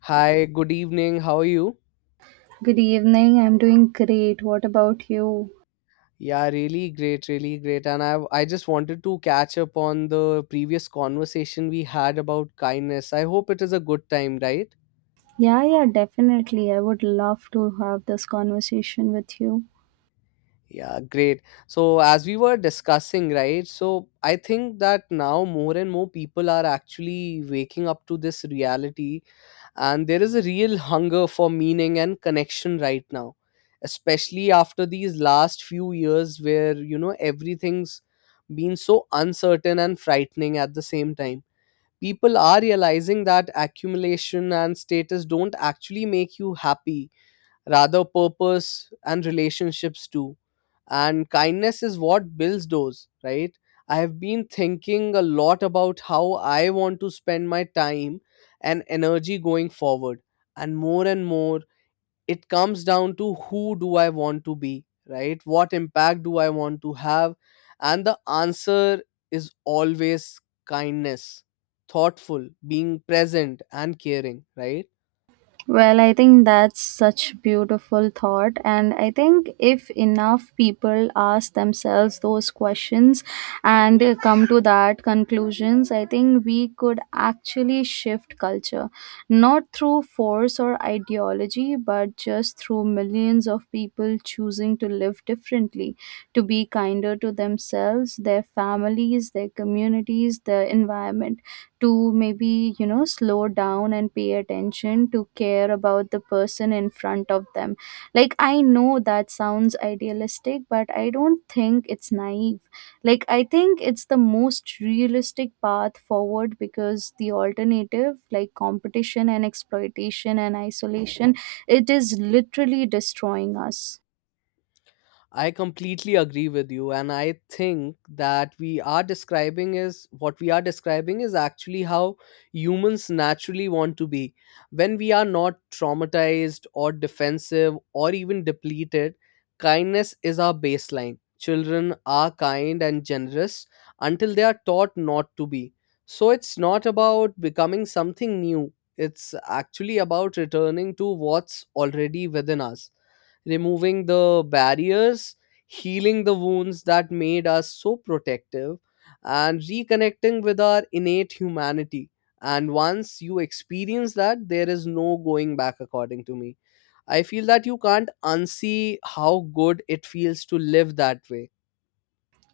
Hi, good evening. How are you? Good evening. I'm doing great. What about you? Yeah, really great, really great. And I just wanted to catch up on the previous conversation we had about kindness. I hope it is a good time, right? Yeah, yeah, definitely. I would love to have this conversation with you. Yeah, great. So as we were discussing, right? So I think that now more and more people are actually waking up to this reality, and there is a real hunger for meaning and connection right now, especially after these last few years where everything's been so uncertain and frightening at the same time. People are realizing that accumulation and status don't actually make you happy, rather purpose and relationships too. And kindness is what builds those, right? I have been thinking a lot about how I want to spend my time and energy going forward. And more, it comes down to who do I want to be, right? What impact do I want to have? And the answer is always kindness, thoughtful, being present, and caring, right? Well, I think that's such beautiful thought, and I think if enough people ask themselves those questions and come to that conclusions, I think we could actually shift culture, not through force or ideology but just through millions of people choosing to live differently, to be kinder to themselves, their families, their communities, their environment, to maybe slow down and pay attention, to care about the person in front of them. Like, I know that sounds idealistic, but I don't think it's naive. Like, I think it's the most realistic path forward, because the alternative, like competition and exploitation and isolation, it is literally destroying us. I completely agree with you, and I think that we are describing is what we are describing is actually how humans naturally want to be. When we are not traumatized or defensive or even depleted, kindness is our baseline. Children are kind and generous until they are taught not to be. So it's not about becoming something new, it's actually about returning to what's already within us, removing the barriers, healing the wounds that made us so protective, and reconnecting with our innate humanity. And once you experience that, there is no going back, according to me. I feel that you can't unsee how good it feels to live that way.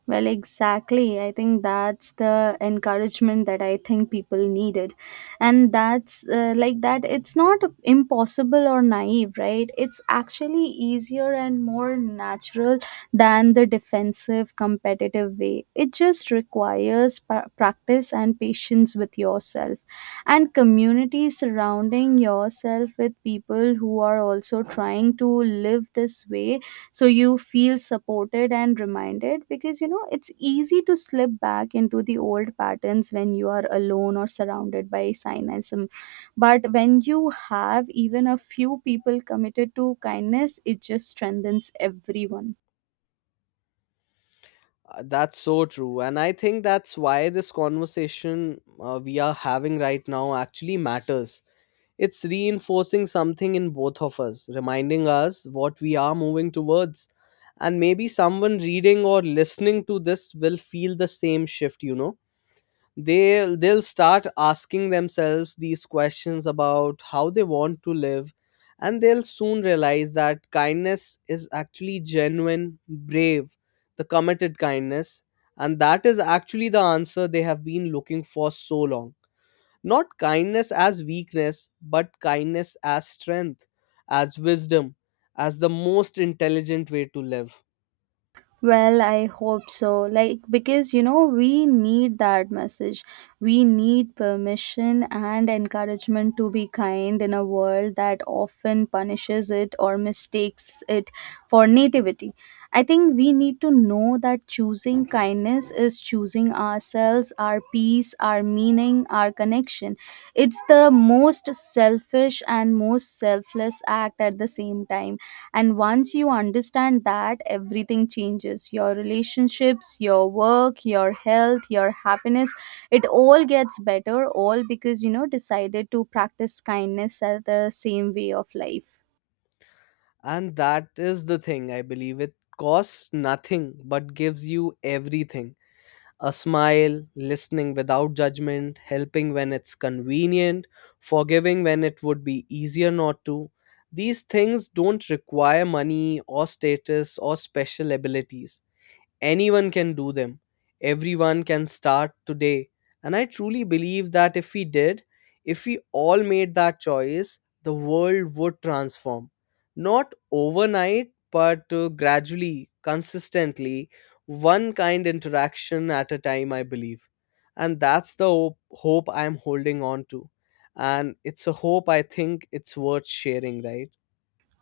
Well, exactly. I think that's the encouragement that I think people needed. And that's like that, it's not impossible or naive, right? It's actually easier and more natural than the defensive, competitive way. It just requires practice and patience with yourself and community, surrounding yourself with people who are also trying to live this way, so you feel supported and reminded, because it's easy to slip back into the old patterns when you are alone or surrounded by cynicism. But when you have even a few people committed to kindness, it just strengthens everyone. That's so true. And I think that's why this conversation we are having right now actually matters. It's reinforcing something in both of us, reminding us what we are moving towards. And maybe someone reading or listening to this will feel the same shift. They'll start asking themselves these questions about how they want to live, and they'll soon realize that kindness is actually genuine, brave, the committed kindness, and that is actually the answer they have been looking for so long. Not kindness as weakness, but kindness as strength, as wisdom, as the most intelligent way to live. Well, I hope so. Like, because we need that message. We need permission and encouragement to be kind in a world that often punishes it or mistakes it for nativity. I think we need to know that choosing kindness is choosing ourselves, our peace, our meaning, our connection. It's the most selfish and most selfless act at the same time, and once you understand that, everything changes: your relationships, your work, your health, your happiness. It all gets better, all because decided to practice kindness as the same way of life. And that is the thing, I believe. It costs nothing but gives you everything: a smile, listening without judgment, helping when it's convenient, forgiving when it would be easier not to. These things don't require money or status or special abilities. Anyone can do them. Everyone can start today. And I truly believe that if we did, if we all made that choice, the world would transform. Not overnight, but gradually, consistently, one kind interaction at a time, I believe. And that's the hope I'm holding on to. And it's a hope I think it's worth sharing, right?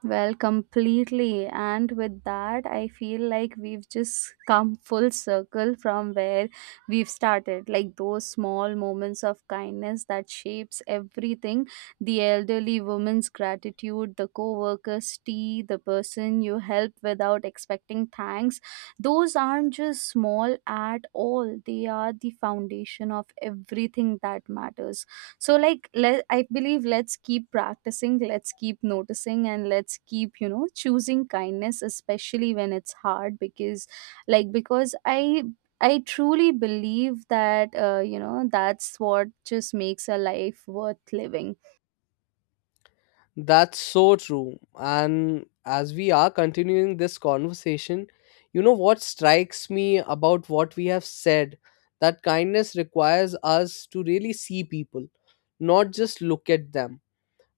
Well, completely. And with that, I feel like we've just come full circle from where we've started. Like those small moments of kindness that shapes everything. The elderly woman's gratitude, the co-worker's tea, the person you help without expecting thanks. Those aren't just small at all. They are the foundation of everything that matters. So, like, let I believe, let's keep practicing, let's keep noticing, and let's keep choosing kindness, especially when it's hard, because like because i I truly believe that that's what just makes a life worth living. That's so true. And as we are continuing this conversation, you know what strikes me about what we have said, that kindness requires us to really see people, not just look at them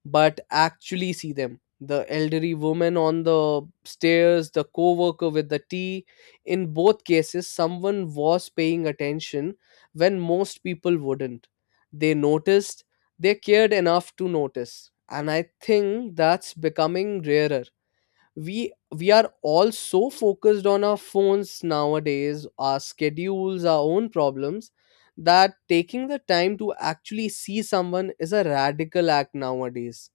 but actually see them, the elderly woman on the stairs, the co-worker with the tea. In both cases someone was paying attention when most people wouldn't. They noticed, they cared enough to notice, and I think that's becoming rarer. We are all so focused on our phones nowadays, our schedules, our own problems, that taking the time to actually see someone is a radical act nowadays.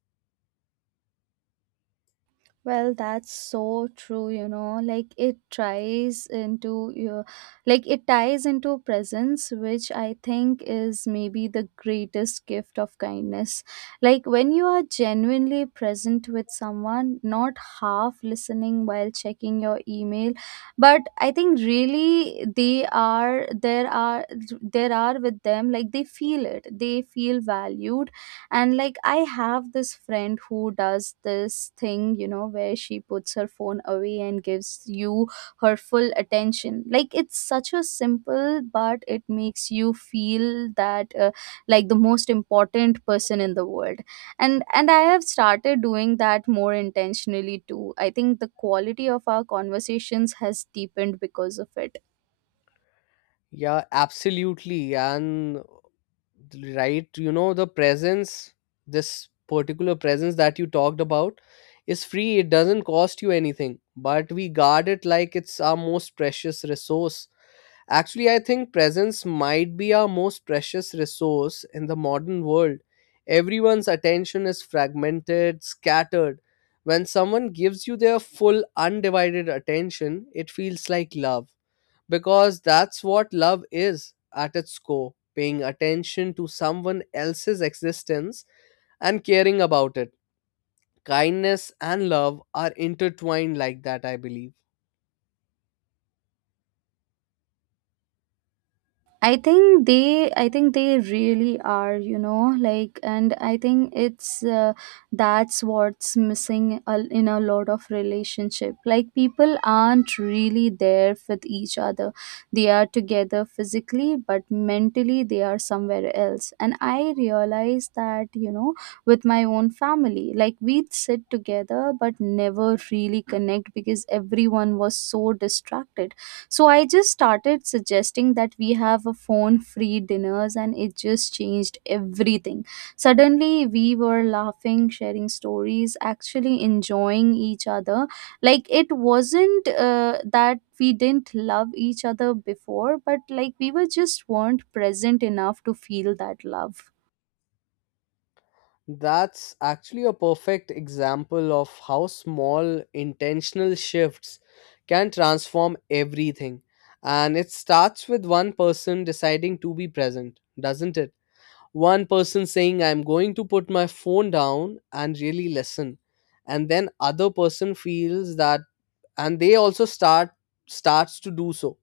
Well, that's so true, you know, like it tries into your, like it ties into presence, which I think is maybe the greatest gift of kindness. Like when you are genuinely present with someone, not half listening while checking your email, but I think really they are, there are, there are with them, like they feel it, they feel valued. And like I have this friend who does this thing, where she puts her phone away and gives you her full attention. Like it's such a simple, but it makes you feel that like the most important person in the world. And I have started doing that more intentionally too. I think the quality of our conversations has deepened because of it. Yeah, absolutely. And right, the presence, this particular presence that you talked about, is free. It doesn't cost you anything, but we guard it like it's our most precious resource. Actually, I think presence might be our most precious resource in the modern world. Everyone's attention is fragmented, scattered. When someone gives you their full, undivided attention, it feels like love, because that's what love is at its core: paying attention to someone else's existence and caring about it. Kindness and love are intertwined like that, I believe. I think they really are, you know, like, and I think it's that's what's missing, in a lot of relationship. Like people aren't really there with each other. They are together physically, but mentally they are somewhere else. And I realize that, with my own family, like we'd sit together but never really connect because everyone was so distracted, so I just started suggesting that we have a phone free dinners, and it just changed everything. Suddenly we were laughing, sharing stories, actually enjoying each other. Like it wasn't that we didn't love each other before, but like we were just weren't present enough to feel that love. That's actually a perfect example of how small intentional shifts can transform everything. And it starts with one person deciding to be present, doesn't it? One person saying I'm going to put my phone down and really listen, and then other person feels that, and they also start starts to do so.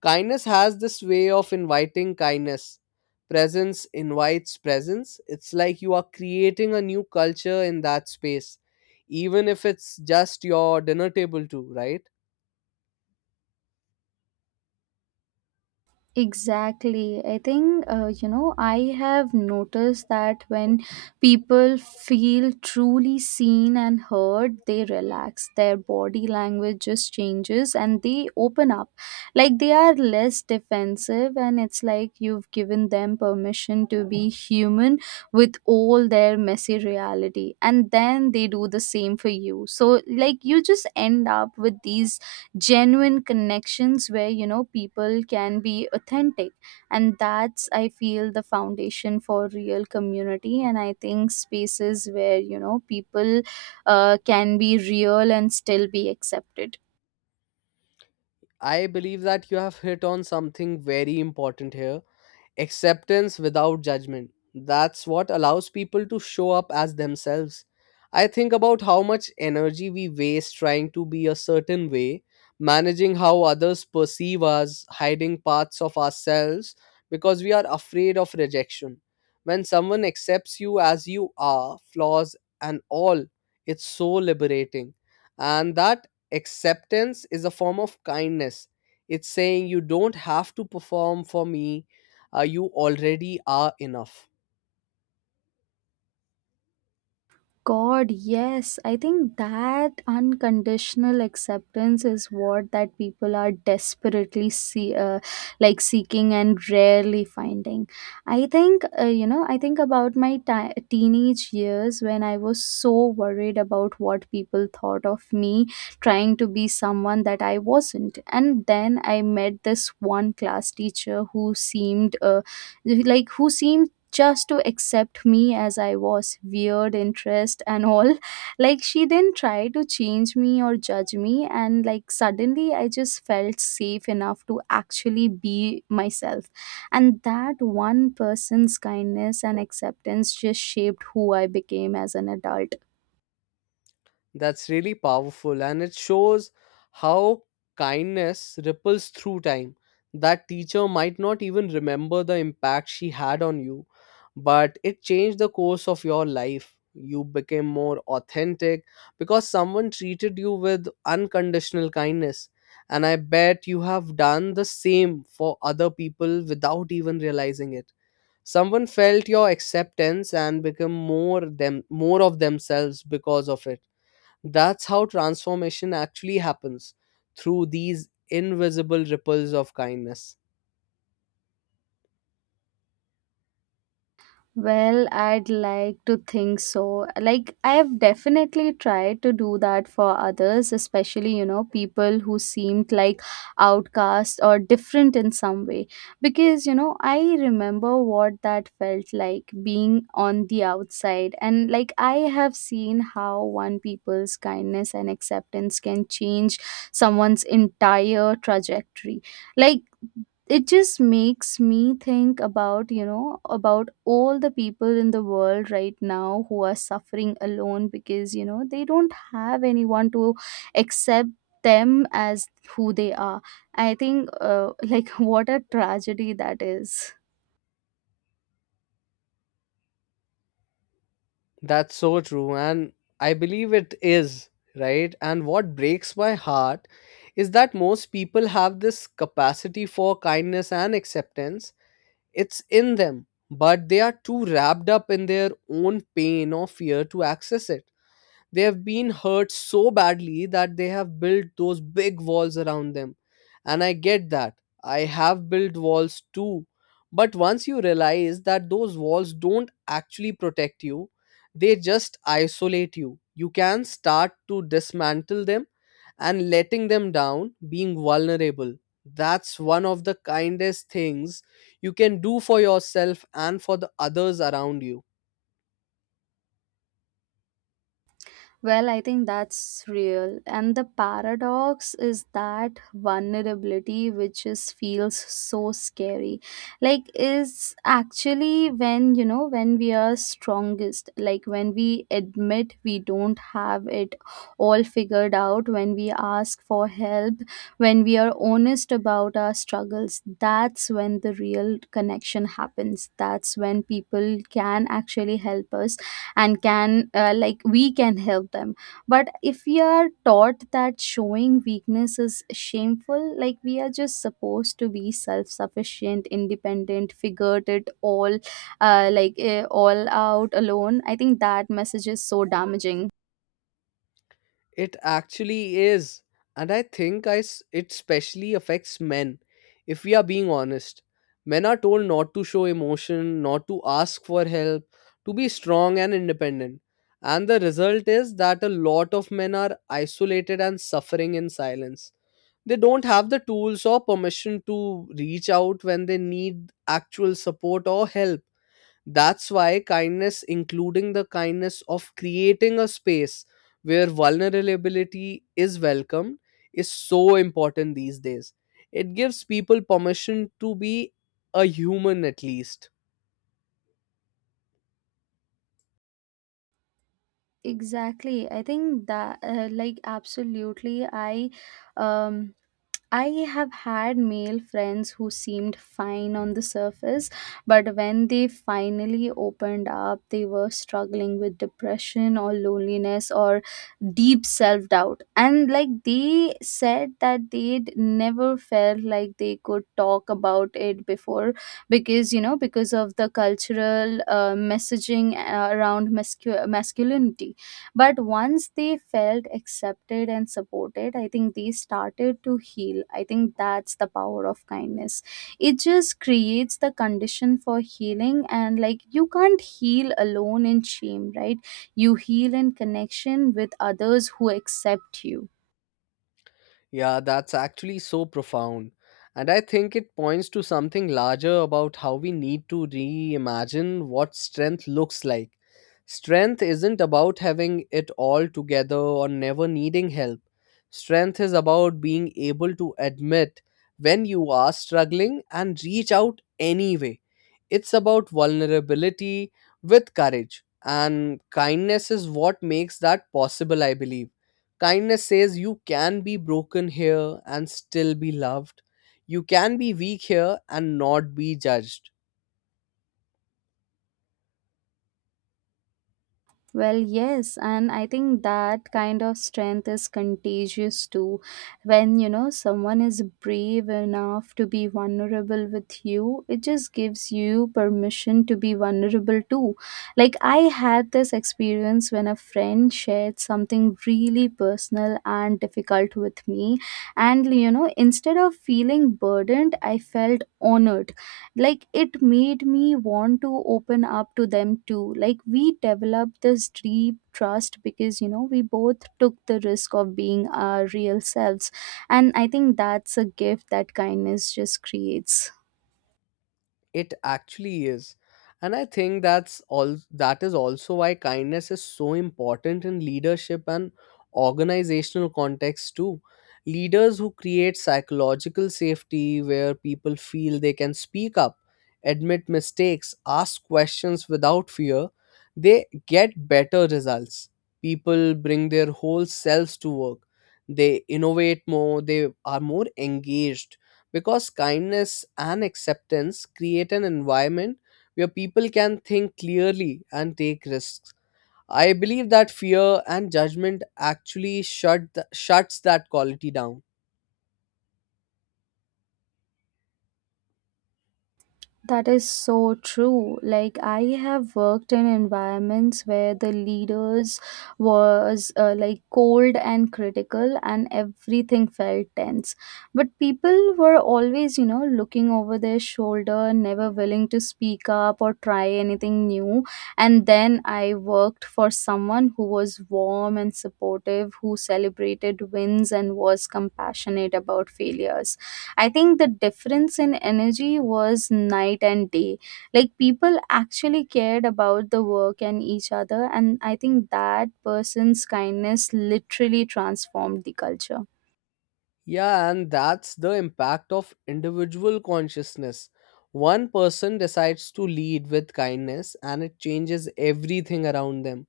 Kindness has this way of inviting kindness, presence invites presence. It's like you are creating a new culture in that space, even if it's just your dinner table too, right? Exactly. I think, I have noticed that when people feel truly seen and heard, they relax. Their body language just changes and they open up. Like they are less defensive, and it's like you've given them permission to be human with all their messy reality. And then they do the same for you. So, like, you just end up with these genuine connections where people can be authentic, and that's, I feel, the foundation for real community. And I think spaces where people can be real and still be accepted. I believe that you have hit on something very important here. Acceptance without judgment. That's what allows people to show up as themselves. I think about how much energy we waste trying to be a certain way, managing how others perceive us, hiding parts of ourselves because we are afraid of rejection. When someone accepts you as you are, flaws and all, it's so liberating. And that acceptance is a form of kindness. It's saying you don't have to perform for me, you already are enough. God, yes. I think that unconditional acceptance is what that people are desperately seeking and rarely finding. I think, I think about my ti teenage years, when I was so worried about what people thought of me, trying to be someone that I wasn't. And then I met this one class teacher who seemed, like, who seemed just to accept me as I was, weird interest and all. Like she didn't try to change me or judge me, and like suddenly I just felt safe enough to actually be myself. And that one person's kindness and acceptance just shaped who I became as an adult. That's really powerful, and it shows how kindness ripples through time. That teacher might not even remember the impact she had on you, but it changed the course of your life. You became more authentic because someone treated you with unconditional kindness. And I bet you have done the same for other people without even realizing it. Someone felt your acceptance and become more them, more of themselves because of it. That's how transformation actually happens, through these invisible ripples of kindness. Well, I'd like to think so. Like, I have definitely tried to do that for others, especially, you know, people who seemed like outcasts or different in some way. Because, you know, I remember what that felt like being on the outside. And, like, I have seen how one people's kindness and acceptance can change someone's entire trajectory. Like, it just makes me think about, about all the people in the world right now who are suffering alone because they don't have anyone to accept them as who they are. I think like what a tragedy that is. That's so true, and I believe it is, right? And what breaks my heart is that most people have this capacity for kindness and acceptance, it's in them, but they are too wrapped up in their own pain or fear to access it. They have been hurt so badly that they have built those big walls around them. And I get that. I have built walls too. But once you realize that those walls don't actually protect you, they just isolate you. You can start to dismantle them and letting them down, being vulnerable. That's one of the kindest things you can do for yourself and for the others around you. Well, I think that's real. And the paradox is that vulnerability, which is feels so scary, like is actually when, when we are strongest, like when we admit we don't have it all figured out, when we ask for help, when we are honest about our struggles, that's when the real connection happens. That's when people can actually help us, and can we can help them. But if we are taught that showing weakness is shameful, like we are just supposed to be self-sufficient, independent, figured it all out alone, I think that message is so damaging. It actually is. And I think it specially affects men, if we are being honest. Men are told not to show emotion, not to ask for help, to be strong and independent. And the result is that a lot of men are isolated and suffering in silence. They don't have the tools or permission to reach out when they need actual support or help. That's why kindness, including the kindness of creating a space where vulnerability is welcomed, is so important these days. It gives people permission to be a human at least. Exactly. I think that absolutely, um I have had male friends who seemed fine on the surface, but when they finally opened up, they were struggling with depression or loneliness or deep self doubt. And like they said that they'd never felt like they could talk about it before, because of the cultural messaging around masculinity. But once they felt accepted and supported, I think they started to heal. I think that's the power of kindness. It just creates the condition for healing, and like you can't heal alone in shame, right? You heal in connection with others who accept you. Yeah, that's actually so profound. And I think it points to something larger about how we need to reimagine what strength looks like. Strength isn't about having it all together or never needing help. Strength is about being able to admit when you are struggling and reach out anyway. It's about vulnerability with courage, and kindness is what makes that possible, I believe. Kindness says you can be broken here and still be loved. You can be weak here and not be judged. Well, yes, and I think that kind of strength is contagious too. When you know someone is brave enough to be vulnerable with you, it just gives you permission to be vulnerable too. Like, I had this experience when a friend shared something really personal and difficult with me, and, instead of feeling burdened, I felt honored. Like it made me want to open up to them too. Like we developed this deep trust because we both took the risk of being our real selves, and I think that's a gift that kindness just creates. It actually is. And I think that's all that is also why kindness is so important in leadership and organizational context too. Leaders who create psychological safety, where people feel they can speak up, admit mistakes, ask questions without fear, they get better results. People bring their whole selves to work, they innovate more, they are more engaged, because kindness and acceptance create an environment where people can think clearly and take risks. I believe that fear and judgment actually shuts that quality down. That is so true. Like I have worked in environments where the leaders was cold and critical, and everything felt tense. But people were always, looking over their shoulder, never willing to speak up or try anything new. And then I worked for someone who was warm and supportive, who celebrated wins and was compassionate about failures. I think the difference in energy was night and day. Like people actually cared about the work and each other, and I think that person's kindness literally transformed the culture. Yeah, and that's the impact of individual consciousness. One person decides to lead with kindness and it changes everything around them.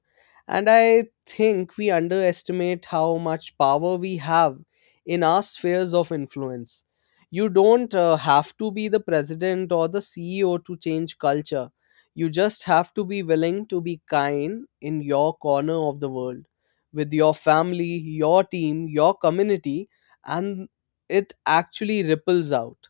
And I think we underestimate how much power we have in our spheres of influence. You don't have to be the president or the CEO to change culture. You just have to be willing to be kind in your corner of the world, with your family, your team, your community, and it actually ripples out.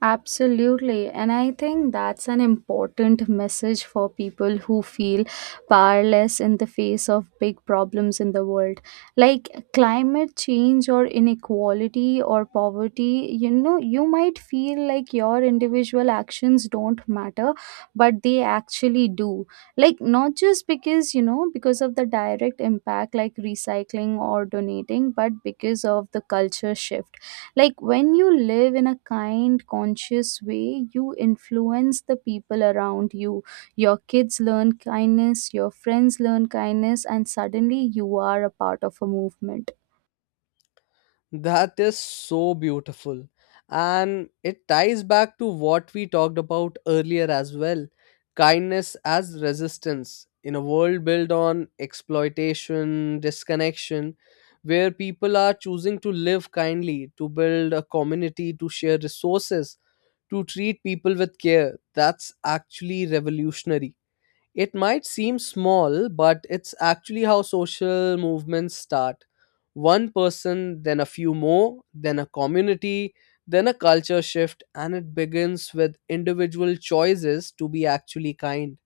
Absolutely. And I think that's an important message for people who feel powerless in the face of big problems in the world. Like climate change or inequality or poverty, you know, you might feel like your individual actions don't matter, but they actually do. Like, not just because of the direct impact, like recycling or donating, but because of the culture shift. Like when you live in a kind, conscious way, you influence the people around you. Your kids learn kindness, your friends learn kindness, and suddenly you are a part of a movement. That is so beautiful. And it ties back to what we talked about earlier as well, kindness as resistance in a world built on exploitation, disconnection, where people are choosing to live kindly, to build a community, to share resources, to treat people with care. That's actually revolutionary. It might seem small, but it's actually how social movements start. One person, then a few more, then a community, then a culture shift, and it begins with individual choices to be actually kind.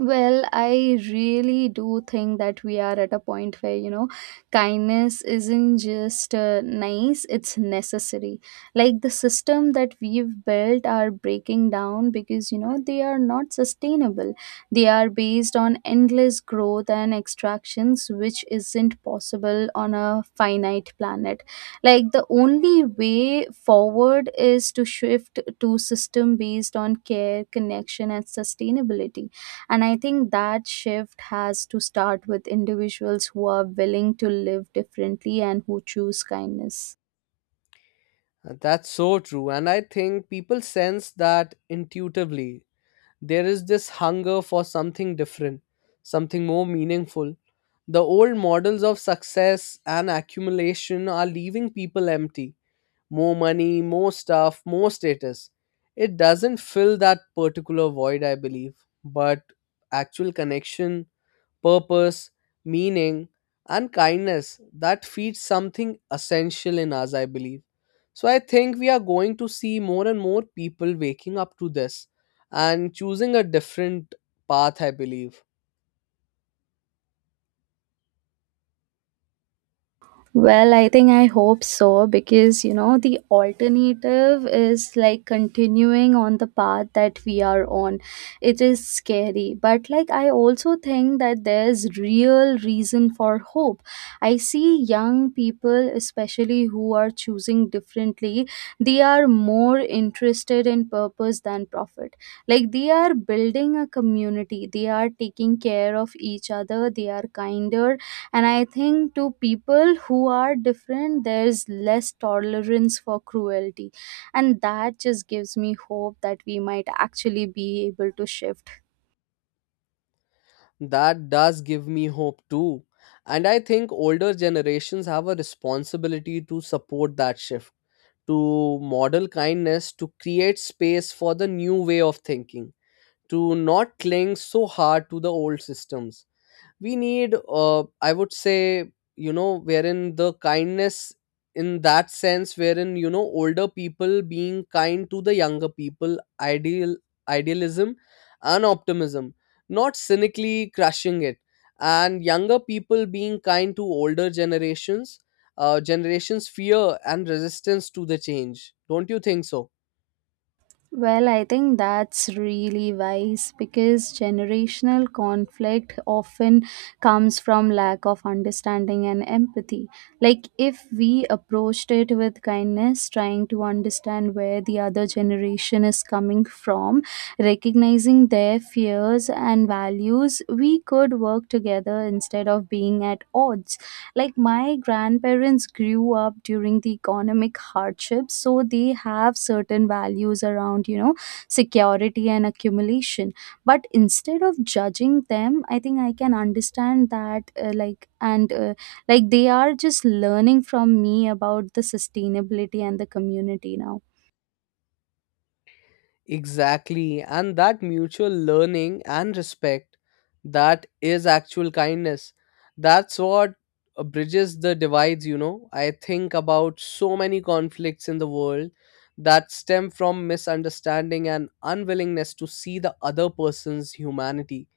Well, I really do think that we are at a point where, kindness isn't just nice, it's necessary. Like the system that we've built are breaking down because, you know, they are not sustainable. They are based on endless growth and extractions, which isn't possible on a finite planet. Like the only way forward is to shift to system based on care, connection, and sustainability, and I think that shift has to start with individuals who are willing to live differently and who choose kindness. And that's so true, and I think people sense that intuitively. There is this hunger for something different, something more meaningful. The old models of success and accumulation are leaving people empty, more money, more stuff, more status. It doesn't fill that particular void, I believe, but actual connection, purpose, meaning, and kindness, that feeds something essential in us, I believe. So I think we are going to see more and more people waking up to this and choosing a different path, I believe. Well, I think I hope so, because you know the alternative is like continuing on the path that we are on. It is scary, but like I also think that there's real reason for hope. I see young people, especially, who are choosing differently. They are more interested in purpose than profit. Like they are building a community, they are taking care of each other, they are kinder, and I think to people who are different there's less tolerance for cruelty, and that just gives me hope that we might actually be able to shift. That does give me hope too. And I think older generations have a responsibility to support that shift, to model kindness, to create space for the new way of thinking, to not cling so hard to the old systems. We need, uh, I would say, wherein the kindness, in that sense, wherein older people being kind to the younger people, idealism and optimism, not cynically crushing it, and younger people being kind to older generations, generations' fear and resistance to the change, don't you think so? Well, I think that's really wise, because generational conflict often comes from lack of understanding and empathy. Like, if we approached it with kindness, trying to understand where the other generation is coming from, recognizing their fears and values, we could work together instead of being at odds. Like my grandparents grew up during the economic hardships, so they have certain values around, you know, security and accumulation. But instead of judging them, I think I can understand that, like, and like, they are just learning from me about the sustainability and the community now. Exactly. And that mutual learning and respect, that is actual kindness. That's what bridges the divides. I think about so many conflicts in the world that stem from misunderstanding and unwillingness to see the other person's humanity.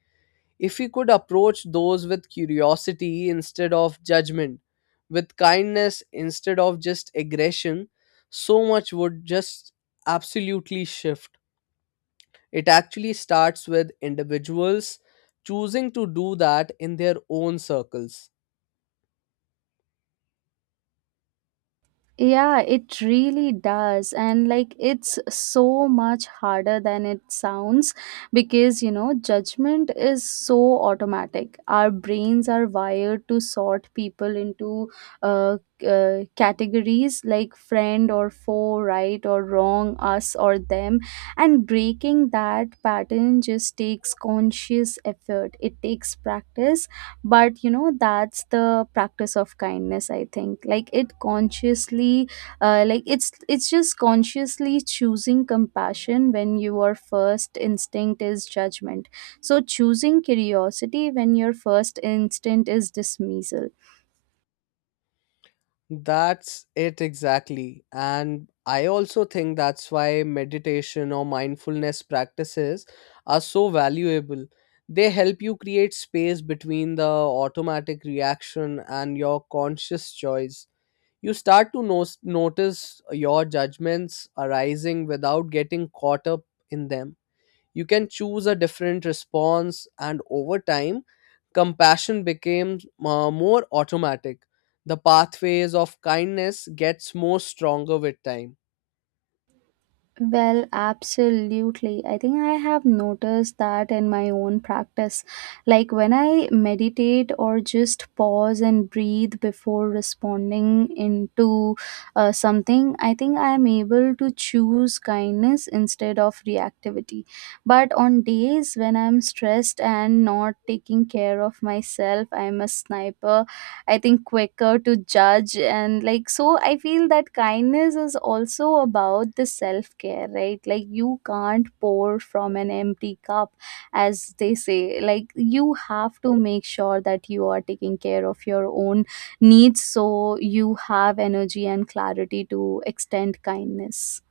If we could approach those with curiosity instead of judgment, with kindness instead of just aggression, so much would just absolutely shift. It actually starts with individuals choosing to do that in their own circles. Yeah, it really does. And like it's so much harder than it sounds because, you know, judgment is so automatic. Our brains are wired to sort people into uh, categories like friend or foe, right or wrong, us or them. And breaking that pattern just takes conscious effort, it takes practice, but you know that's the practice of kindness, I think. Like it consciously, like, it's just consciously choosing compassion when your first instinct is judgment, so choosing curiosity when your first instinct is dismissal. That's it exactly. And I also think that's why meditation or mindfulness practices are so valuable. They help you create space between the automatic reaction and your conscious choice. You start to notice your judgments arising without getting caught up in them. You can choose a different response, and over time, compassion becomes more automatic. The pathways of kindness gets more stronger with time. Well, absolutely. I think I have noticed that in my own practice. Like when I meditate or just pause and breathe before responding into something, I think I am able to choose kindness instead of reactivity. But on days when I'm stressed and not taking care of myself, I'm a sniper, I think, quicker to judge. And like, so I feel that kindness is also about the self care, right? Like, you can't pour from an empty cup, as they say. Like, you have to make sure that you are taking care of your own needs, so you have energy and clarity to extend kindness.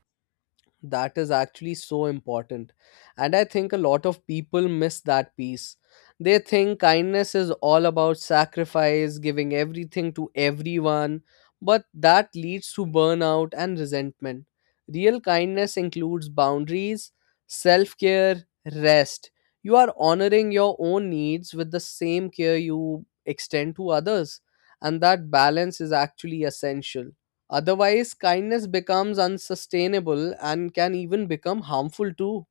That is actually so important, and I think a lot of people miss that piece. They think kindness is all about sacrifice, giving everything to everyone, but that leads to burnout and resentment. Real kindness includes boundaries, self care, rest. You are honoring your own needs with the same care you extend to others, and that balance is actually essential. Otherwise, kindness becomes unsustainable and can even become harmful too.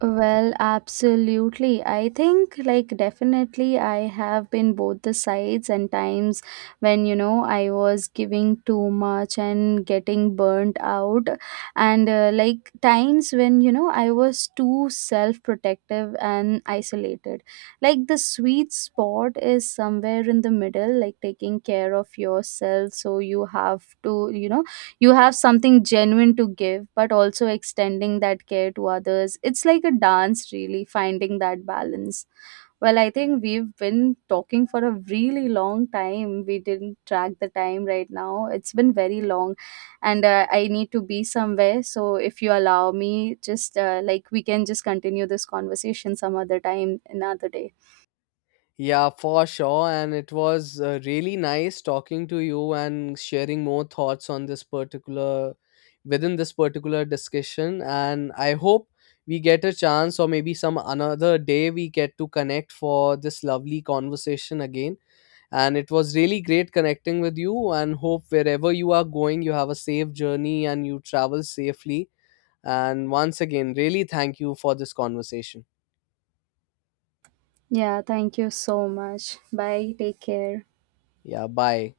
Well, absolutely. I think, like, definitely, I have been both the sides, and times when, you know, I was giving too much and getting burnt out. And, like, times when, you know, I was too self protective and isolated. Like, the sweet spot is somewhere in the middle, like, taking care of yourself. So you have to, you know, you have something genuine to give, but also extending that care to others. It's like a dance, really, finding that balance. Well, I think we've been talking for a really long time. We didn't track the time. Right now it's been very long, and I need to be somewhere, so if you allow me, just like, we can just continue this conversation some other time, another day. Yeah, for sure. And it was really nice talking to you and sharing more thoughts on this particular, within this particular discussion. And I hope we get a chance, or maybe some another day, we get to connect for this lovely conversation again. And it was really great connecting with you. And hope wherever you are going, you have a safe journey and you travel safely. And once again, really thank you for this conversation. Yeah, thank you so much. Bye, take care. Yeah, bye.